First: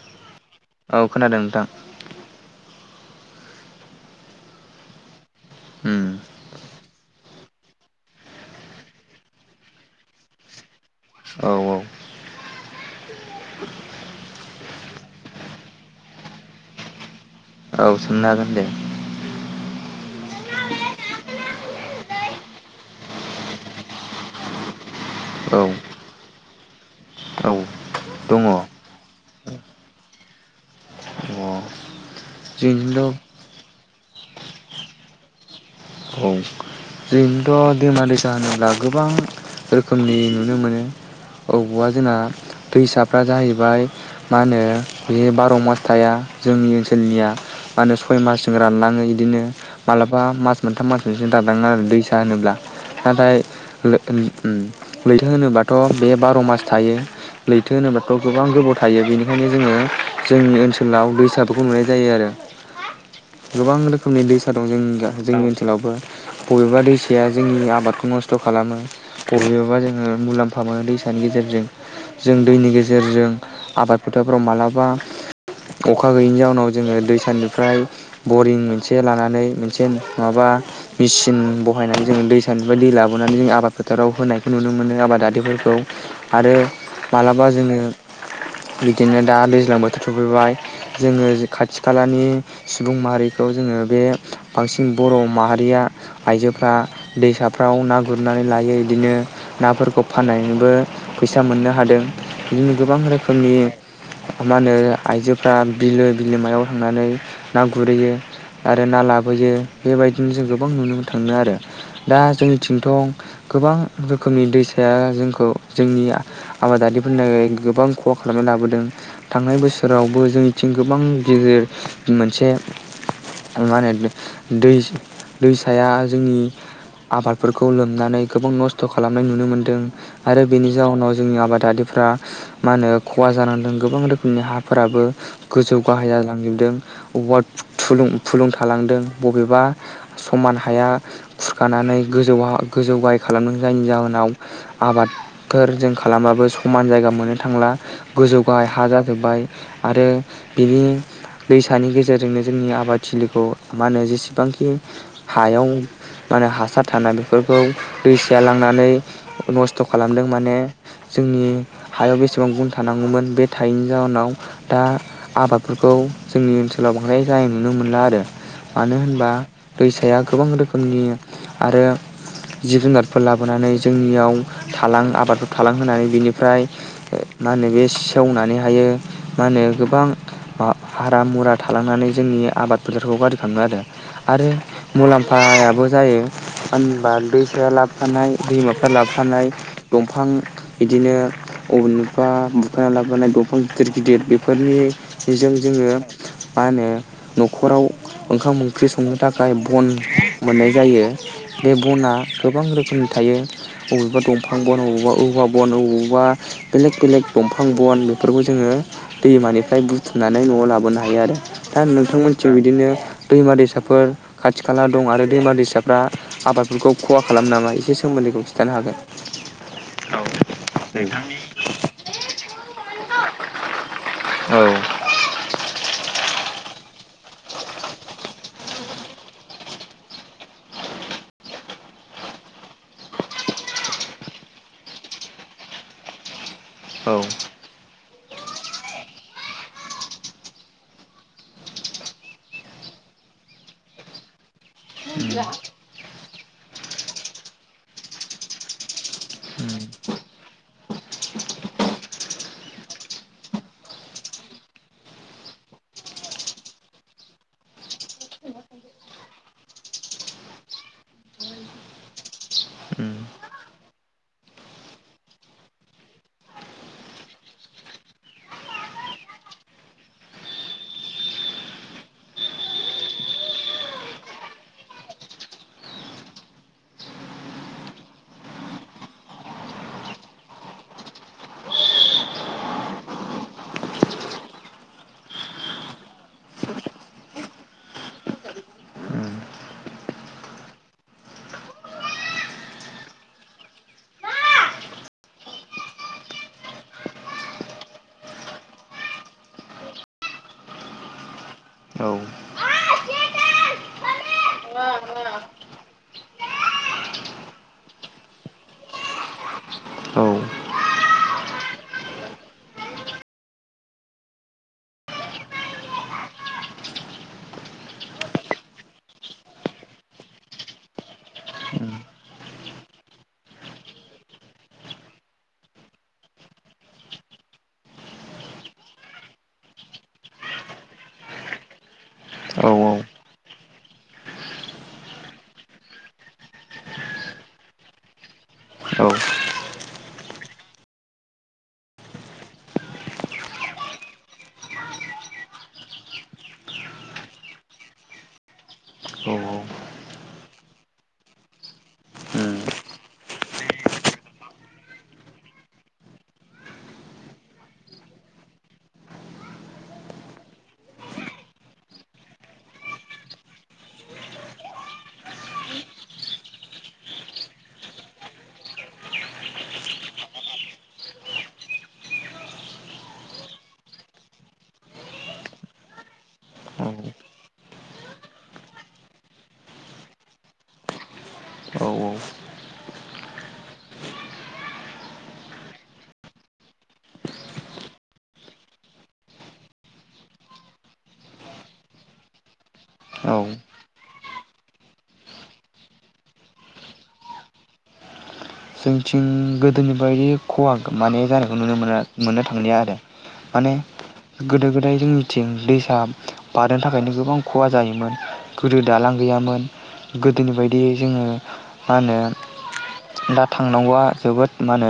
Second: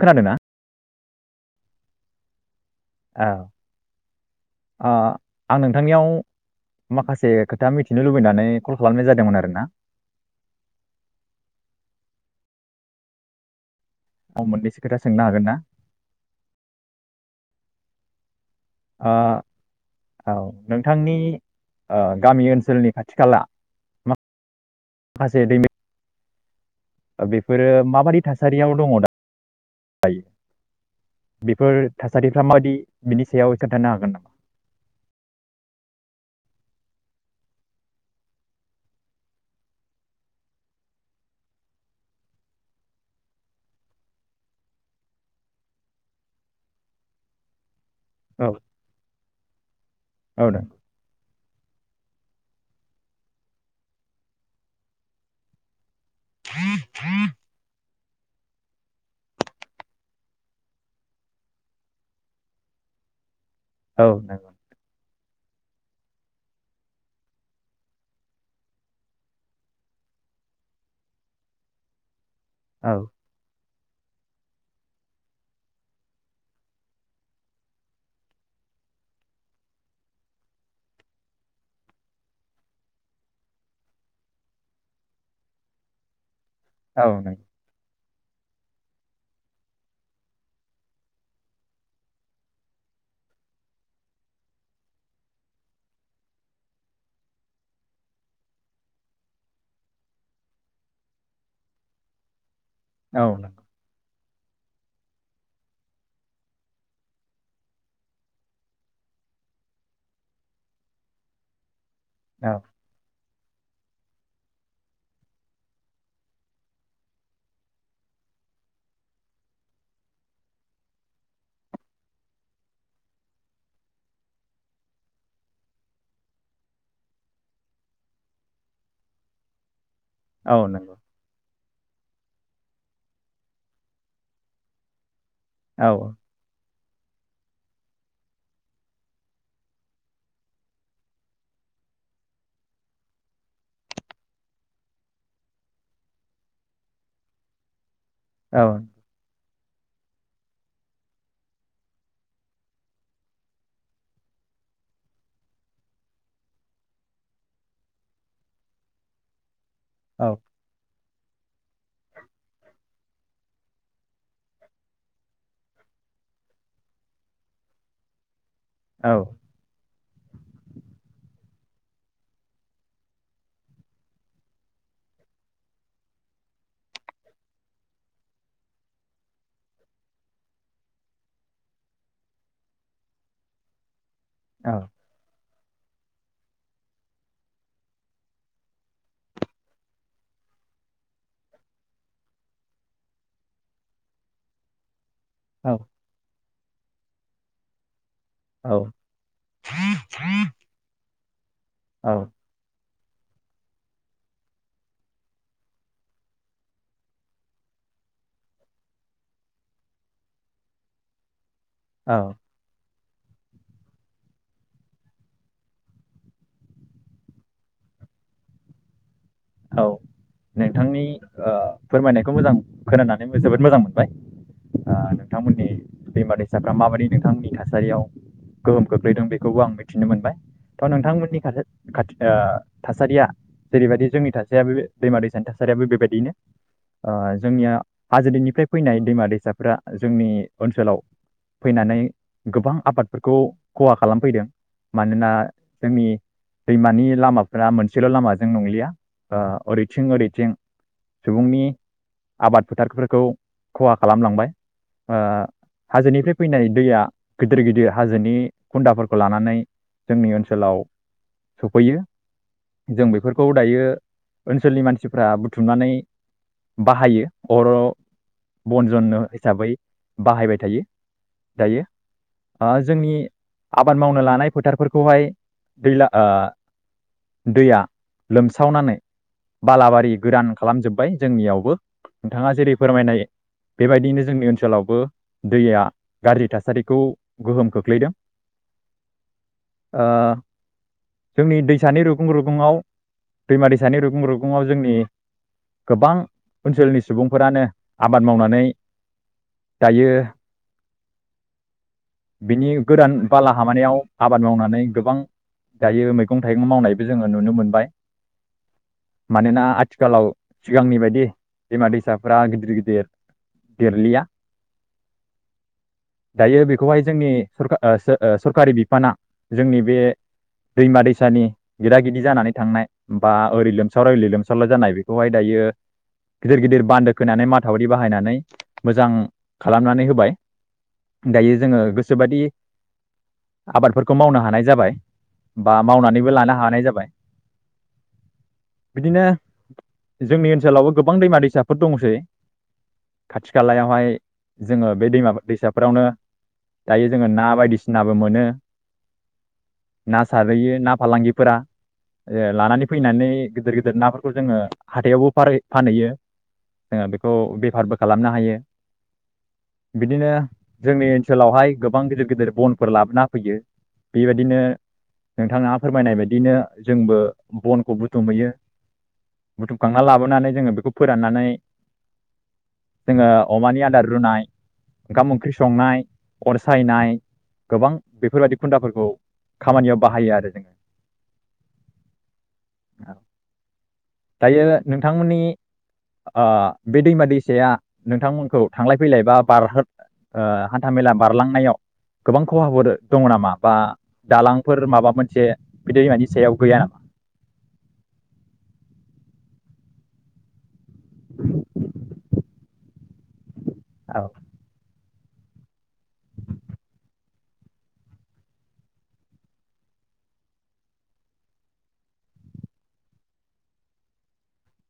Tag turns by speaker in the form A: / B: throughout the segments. A: खोनादों ना?
B: औ खोनादों नोंथां।
A: औ अ आं
B: उम
A: नोंथांनियाव माखासे खोथा मिथिनो लुबैनानै कल खालामनाय जादोंमोन आरोना
B: औ
A: औ मोननैसो खोथा सोंनो हागोन ना?
B: औ सोंनो हागोन दे।
A: ओ औ नोंथांनि ओ‌ गामि ओनसोलनि खाथि खाला मा खासे
B: औ
A: दैमा
B: औ
A: बेफोरो माबाददि थासारियाव दङ दा। [unintelligible] बेफोर थासारिफ्रा माबायदि बिनि
B: जोंनिथिंथ'
A: सायाव खोन्थानो हागोन नामा।
B: थ दैमा दैसा होनोब्ला गोबां रोखोमनि नुनो मोनो अबवबा जोंना दैसाफ्रा जाहैबाय मा होनो बे बार मास थाया जोंनि ओनसोलनिया। मा होनो सय
A: औ
B: मासजों रानलाङो इदिनो। [unintelligible] मालाबा
A: औ
B: मास
A: नंगौ
B: मोनथाम मास मोन दाबलाङो आरो दै दानोब्ला नाथाय [unintelligible] लैथो होनोब्लाथ बे बार मास थायो लैथो होनोब्लााथ गोबां गोबाव थायो बेनिखायनो जोङो जोंनि ओनसोलाव दैसाफोरखौ नुनाय जायो आरो। गोबां
A: औ
B: रोखोमनि
A: नंगौ
B: दैसा दं जोंनिगा जोंनि लावबो बबेबा दै साया जोंनि आबादखौ नस्थ खालामो बबेयालबा जोङो मुलाम्फा मोनो दैसानि गेजेरजों। जों दैनि
A: औ
B: गेजेरजों आबाद फोथारफ्राव मालाबा अखा गैयिनि जाउनाव जोङो दै सानिफ्राय बरिं मोनसे लानानै मोनसे माबा मिचिन बहायनानै जोङो दैसानिफ्राय दै लाबोनानै जों आबाद फोथाराव होनायखौ नुनो मोनो आबादारिफोरखौ आरो
A: औ नंगौ
B: मालाबा जोङो बिदिनो दा दैज्लां बोथोर सफैबाय जोङो खाथि खालानि सुबुं माहारिखौ जोङो बे बांसिन बर' माहारिया आइजो फ्रा दैसाफ्राव ना गुरनानै लायो बिदिनो नाफोरखौ फाननानैबो फैसा मोननो हादों बिदिनो गोबां
A: औ
B: रोखोमनि
A: नंगौ
B: मा होनो आइजोफ्रा बिलो बिलोमायाव थांनानै ना गुरहैयो आरो ना लाबोयो बेबायदिनो जों गोबां नुनो मोनो मोनो आरो। दा
A: औ
B: जोंनिथिंथ गोबां। रोखोमनि दैसाया जोंखौ जोंनि आबादारिफोरनि थाखाय गोबां खहा खालामनानै लाबोदों थांनाय बोसोरावबो जोंनिथिं गोबां गिदिर मोनसे मा होनो दै दैसा या जोंनि आबादफोरखौ लोमनानै गोबां नस्थ खालामनाय नुनो मोनदों आरो
A: औ
B: बेनि
A: नंगौ
B: जाउनाव जोंनि आबादारि फ्रा मा होनो खहा जाना नैदों गोबां रोखोमनि हाफोराबो गोजौ
A: औ
B: गाहाय जालांजोबदों अबावबा थुलुं फुलुं थालांदों बबेबा स समान हाया खुरखानानै गोजौ हा गोजौ गाहाय खालामदों जायनि जाहोनाव आबादफोर जों खालामबाबो समान जायगा मोननो थांला गोजौ
A: औ
B: गाहाय हा जाजोब्बाय आरो बिनि दैसानि गेजेरजोंनो जोंनि आबादथिलिखौ मा होनो जेसेबांखि हायाव मा होनो हासार थाना बेफोरखौ दैसाया लांनानै नस्थ स्थ खालामदों माने जोंनि हायाव बेसेबां गुन थानांगौमोन बे थायैनि जाउनाव दा आबादफोरखौ जोंनि ओनसोलाव बांद्राय जानाय नुनो मोनला आरो। मानो
A: औ
B: होनबा दैसा। साया गोबां रोखोमनि आरो जिब जुनारफोर लाबोनानै जोंनियाव थालां आबादफोर थालां होनानै बेनिफ्राय मा होनो बे सेवनानै हायो मा होनो गोबां हा हारा मुरा थालांनानै जोंनि आबाद फोथारखौ गारजि खामो आरो आरो।
A: औ
B: मुलाम्फायाबो जायो होनबा दैसाया लाबफानाय दैमाफ्रा लाबफानाय दंफां बिदिनो अबेनिबा बुखाना लाबोफानाय दंफां गिदिर गिदिर बेफोरनि बेजों जोङो मा होनो न'खराव ओंखाम ओंख्रि संनो थाखाय बन मोननाय जायो। बे बनआ
A: औ
B: गोबां रोखोमनि थायो अबेबा दंफां बन बबेबा औवा बन अबावबा बेलेग बेलेग दंफां बन बेफोरखौ जोङो दैमानिफ्राय बुथुमनानै न'आव लाबोनो हायो आरो दा
A: औ
B: नोंथांमोनथिं बिदिनो दैमा दैसाफोर खाथि खाला दं आरो दैमा दैसाफ्रा आबादफोरखौ खहा खालामो नामा एसे सोमोन्दैखौ खिथानो हागोन।
A: औ नोंथांनि ओ फोरमायनायखौ मोजां खोनानानै जोबोद मोजां मोनबाय
B: हागोन
A: ओ नोंथांमोननि दैमा दैसाफ्रा माबायदि नोंथांमोननि थासारियाव गोहोम खोख्लैदों बेखौबो आं मिथिनो मोनबाय थ' नोंथांमोननि [unintelligible] थासारिया जेरैबायदि जोंनि थासारिया दैमा दैसानि थासारियाबो बेबायदिनो
B: औ
A: ओ जोंनिया हाजोनिफ्राय फैनाय दैमा दैसाफ्रा जोंनि ओनसोलाव फैनानै गोबां आबादफोरखौ खहा खालामफैदों मानोना जोंनि दैमानि लामाफ्रा मोनसेल' लामाजों नंलिया ओ ओरैथिं ओरैथिं सुबुंनि आबाद फोथारफोरखौ खहा खालामलांबाय ओ हाजोनिफ्राय फैनाय दैया गिदिर गिदिर हाजोनि खुन्दाफोरखौ लानानै जोंनि ओनसोलाव सौफैयो जों बेफोरखौ दायो ओनसोलनि मानसिफ्रा बुथुमनानै बाहायो अर बन जनो हिसाबै बाहायबाय थायो दायो ओ जोंनि आबाद मावनो लानाय फोथारफोरखौहाय दै ला ओ दैया लोम सावनानै बालाबारि गोदान खालामजोब्बाय जोंनियावबो नोंथाङा जेरै- फोरमायनाय बेबायदिनो जोंनि ओनसोलावबो दैया गाज्रि थासारिखौ गोहोम खोख्लैदों ओ जोंनि दैसानि रुगुं रुगुडाव दैमा दैसानि रुगुं रुगुंआव जोंनि गोबां ओनसोलनि सुबुंफोरानो आबाद मावनानै जायो। बिनि गोरान बाला हामानिआव आबाद मावनानै गोबां दायो मैगं थाइगं मावनायबो जोङो नुनो मोनबाय मानोना
B: औ
A: आथिखालाव
B: उम
A: सिगांनि बायदि दैमा दैसाफोरा गिदिर गिदिर देरलिया दायो बे खौहाय जोंनि सरका ओ सरकारि बिफाना जोंनि बे दैमा दैसानि गिदा गिदि जानानै थांनाय बा ओरै लोमसारलाय लोमसावलाय जानाय बेखौहाय दायो गिदिर गिदिर बान्दो खोनानै माथावरि बाहायनानै मोजां खालामनानै होबाय दायो जोङो गोसोबायदि
B: औ
A: आबादफोरखौ मावनो हानाय जाबाय बा मावनानैबो लानो हानाय जाबाय
B: औ
A: बिदिनो जोंनि ओनसोलावबो गोबां दैमा दैसाफोर दंसै खाथि खालायावहाय जोङो बे दैमा दैसाफोरावनो दायो जोङो ना बायदिसिनाबो मोनो ना सारहैयो ना फालांगिफोरा ओ लानानै फैनानै गिदिर गिदिर नाफोरखौ जोङो हाथायावबो फार फानहैयो जोङो बेखौ बेफारबो खालामनो हायो। बिदिनो जोंनि ओनसोलावहाय गोबां गिदिर गिदिर बनफोर लाबोना होफैयो बेबायदिनो नोंथाङा फोरमायनाय बायदिनो जोंबो बनखौ बुथुमहैयो बुथुमखांना लाबोनानै जोङो बेखौ फोराननानै जोङो अमानि आदार रुनाय ओंखाम ओंख्रि संनाय अरसायनाय गोबां बेफोरबायदि खुन्दाफोरखौ खामानियाव बाहायो आरो जों
B: औ औ
A: दायो नोंथांमोननि ओ बे दैमा दैसाया नोंथांमोनखौ थांलाय फैलाय बा बारहो ओ हा हान्था मेला बारलांनायाव गोबां खहाफोर दङ
B: औ
A: नामा बा दालांफोर माबा मोनसे बि दैमानि सायाव गैया नामा?
B: जोंथिं गोदोनि बायदि खहा माने जानायखौ नुनो मोना मोननो थांलिया आरो माने
A: औ
B: गोदो गोदाय जोंनि थिं दैसा बारनो थाखायनो गोबां खहा जायोमोन गोदो दालां गैयामोन गोदोनि बायदियै जोङो मा होनो दा थांनांगौआ जोबोद मानो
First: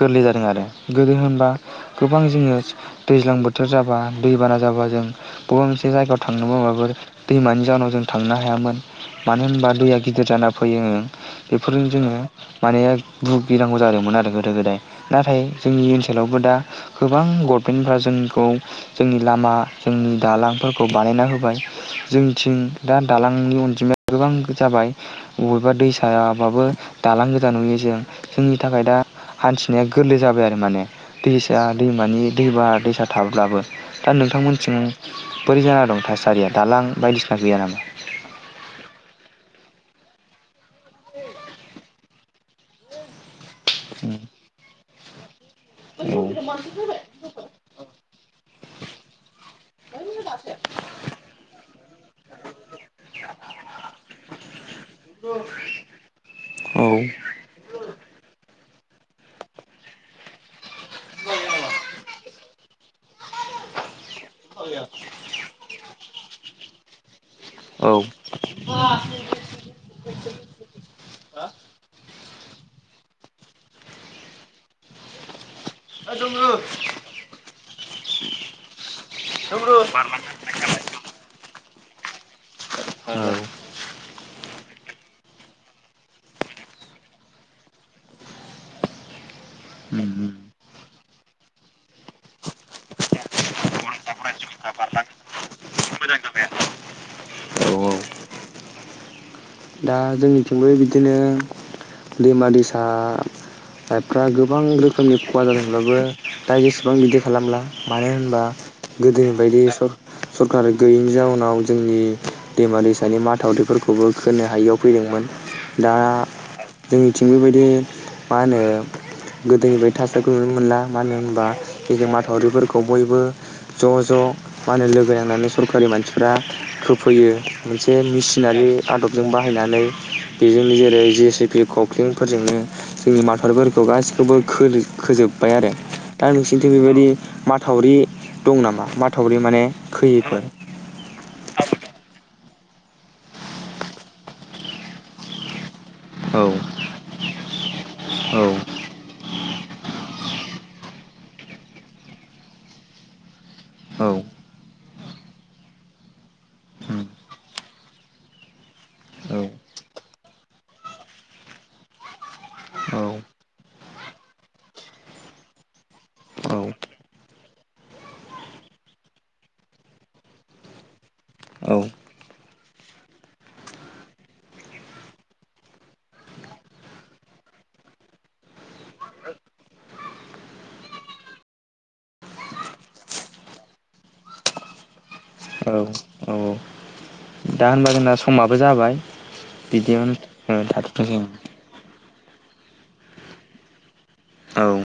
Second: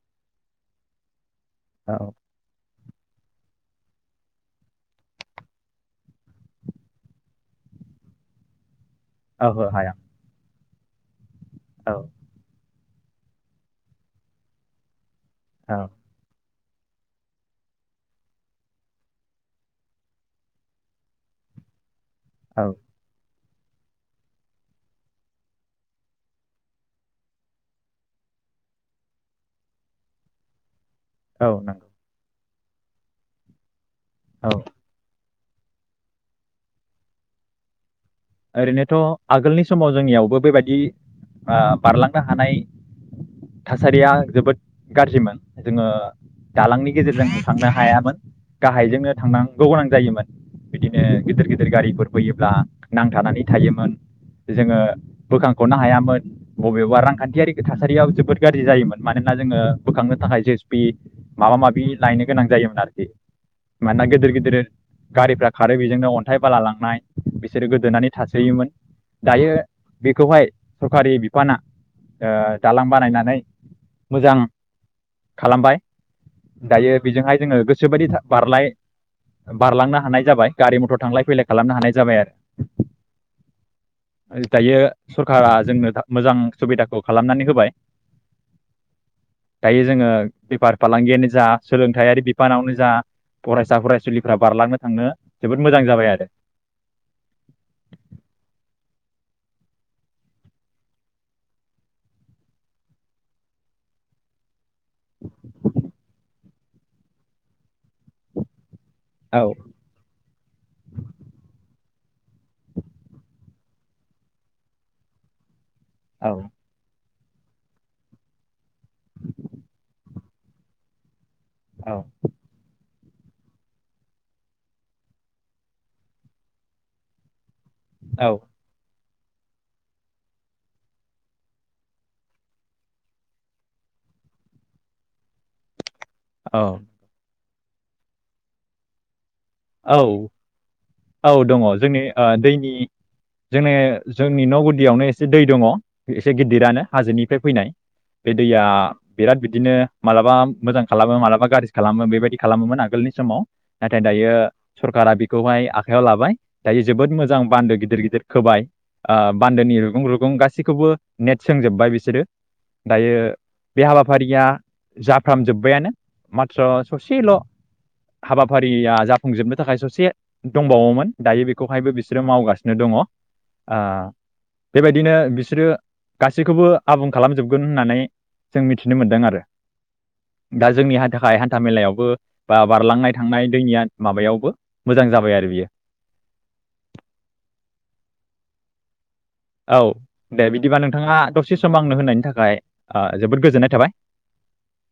B: गोरलै जादों आरो गोदो होनबा
A: औ
B: गोबां जोङो दैज्लां बोथोर जाबा दैबाना जाबा जों बबा मोनसे जायगायाव थांनोबा माबाफोर दैमानि जाउनाव जों थांनो हायामोन। मानो
A: ओहो
B: होनबा
A: हाया
B: दैआ गिदिर जाना फैयो ओं बेफोरजों
A: औ
B: जोङो माने भुगिनांगौ जादोंमोन आरो गोदो गोदाय नाथाय जोंनि
A: औ
B: ओनसोलावबो दा गोबां गभमेन्टफोरा जोंखौ जोंनि लामा जोंनि दालांफोरखौ बानायना होबाय जोंनिथिं
A: औ
B: दा दालां [unintelligible] अनजिमाया गोबां जाबाय अबेबा दैसायाबाबो दालां गोजा नुयो जों जोंनि थाखाय दा हान्थिनाया गोरलै जाबाय आरो माने।
A: औ
B: दैसा
A: नंगौ
B: दैमानि दैबा-दैसा थाब्लाबो दा
A: औ
B: नोंथांमोनथिं बोरै जाना दं थासारिया दालां बायदिसिना गैया नामा?
A: ओरैनोथ' आगोलनि समाव जोंनियावबो बेबायदि आ बारलांनो हानाय थासारिया जोबोद गाज्रिमोन। जोङो
B: औ
A: दालांनि गेजेरजों थांनो हायामोन गाहायजोंनो थांनांगौ गोनां जायोमोन बिदिनो गिदिर गिदिर गारिफोर फैयोब्ला नांथानानै थायोमोन जोङो बोखांख'नो हायामोन बबेबा रांखान्थियारि थासारियाव जोबोद गाज्रि जायोमोन मानोना जोङो बोखांनो जि एस पि माबा माबि लायनो गोनां जायोमोन आरखि मानोना गिदिर गारिफ्रा खारो बेजोंनो अन्थाइ बाला लांनाय बिज
B: औ
A: गोदोनानै थासोयोमोन दायो बेखौहाय सरखारि बिफाना ओ दालांबा नायनानै मोजां खालामबाय। दायो बेजोंहाय जोङो गोस सोबायदि था बारलाय बारलांनो हानाय जाबाय गारि मथर थांलाय फैलाय खालामनो हानाय जाबाय आरो। दायो सरखारा जोंनो मोजां सुबिदाखौ खालामनानै होबाय दायो
B: उम
A: जोङो
B: उम
A: बेफार फालांगियानो जा सोलोंथायारि बिफानावनो जा फरायसा फरायसुलिफ्रा बारलांनो थांनो जोबोद मोजां जाबाय आरो।
B: औ औ दा जोंनिथिंबो बिदिनो दैमा दैसा फ्रा गोब गोबां रोखोमनि खहा जादोंब्लाबो दा एसेबां बिदि खालामला मानो होनबा गोदोनि
A: औ
B: बायदि सर सरखार गैयैनि जाउनाव जोंनि दैमा दैसानि माथावरिफोरखौबो होनो हायियाव फैदोंमोन। दा
A: औ
B: जोंनि थिंबो बेबायदि मा होनो गोदोनि बायदि थासारिखौ नुनो मोनला मानो होनबा
A: औ
B: जों माथावरिफोरखौ बयबो ज' ज' मा होनो लोगो नांनानै सरखारि मानसिफ्रा होफैयो। मोनसे मेसिनारि आादबजों बाहायनानै बेजोंनो जेरै जेसिपि खख्लेंफोरजोंनो जोंनि माथाउरफोरखौ गासिखौबो खो खोजोबबाय आरो। दा
A: औ
B: नोंसोरनिथिं बेबायदि मा थावरि दं नामा? मा थावरि माने
A: औ
B: खैयिफोर।
A: औ दङ जोंनि ओ दैनि जोंनि जोंनि न' गुदियावनो एसे दै दङ एसे गिदिरानो हाजोनिफ्राय फैनाय बे दैया बिराद बिदिनो मालाबा मोजां खालामो मालाबा गाज्रि खालामो बेबायदि खालामोमोन आगोलनि समाव नाथाय
B: औ
A: दायो सरकारा बेखौहाय आखायाव लाबाय दायो जोबोद मोजां बान्दो गिदिर गिदिर खोबाय ओ बान्दोनि रुगुं रुगुं गासैखौबो नेट सोंजोब्बाय बिसोरो दायो बे हाबाफारिया जाफ्रामजोब्बायानो माथ्र
B: औ
A: ससेल' हाबाफारिया जा फुं जोबनो थाखाय ससे दंबावोमोन दायो बेखौहायबो
B: औ
A: बिसोरो मावगासिनो दङ ओ बेबायदिनो बिसोरो गासैखौबो आबुं खालामजोबगोन होननानै जों मिथिनो मोन्दों आरो दा जोंनि थाखाय हान्था मेलायावबो बा बारलांनाय थांनाय दैनिया माबायावबो मोजां जाबाय आरो बियो।
B: औ दा होनबा जोंना समाबो जाबाय।
A: औ दे
B: बिदियावनो
A: बिदिबा नोंथाङा
B: थाथ'थोंसै
A: दसे सम आंनो होनायनि थाखाय आह जोबोद गोजोननाय थाबाय।
B: औ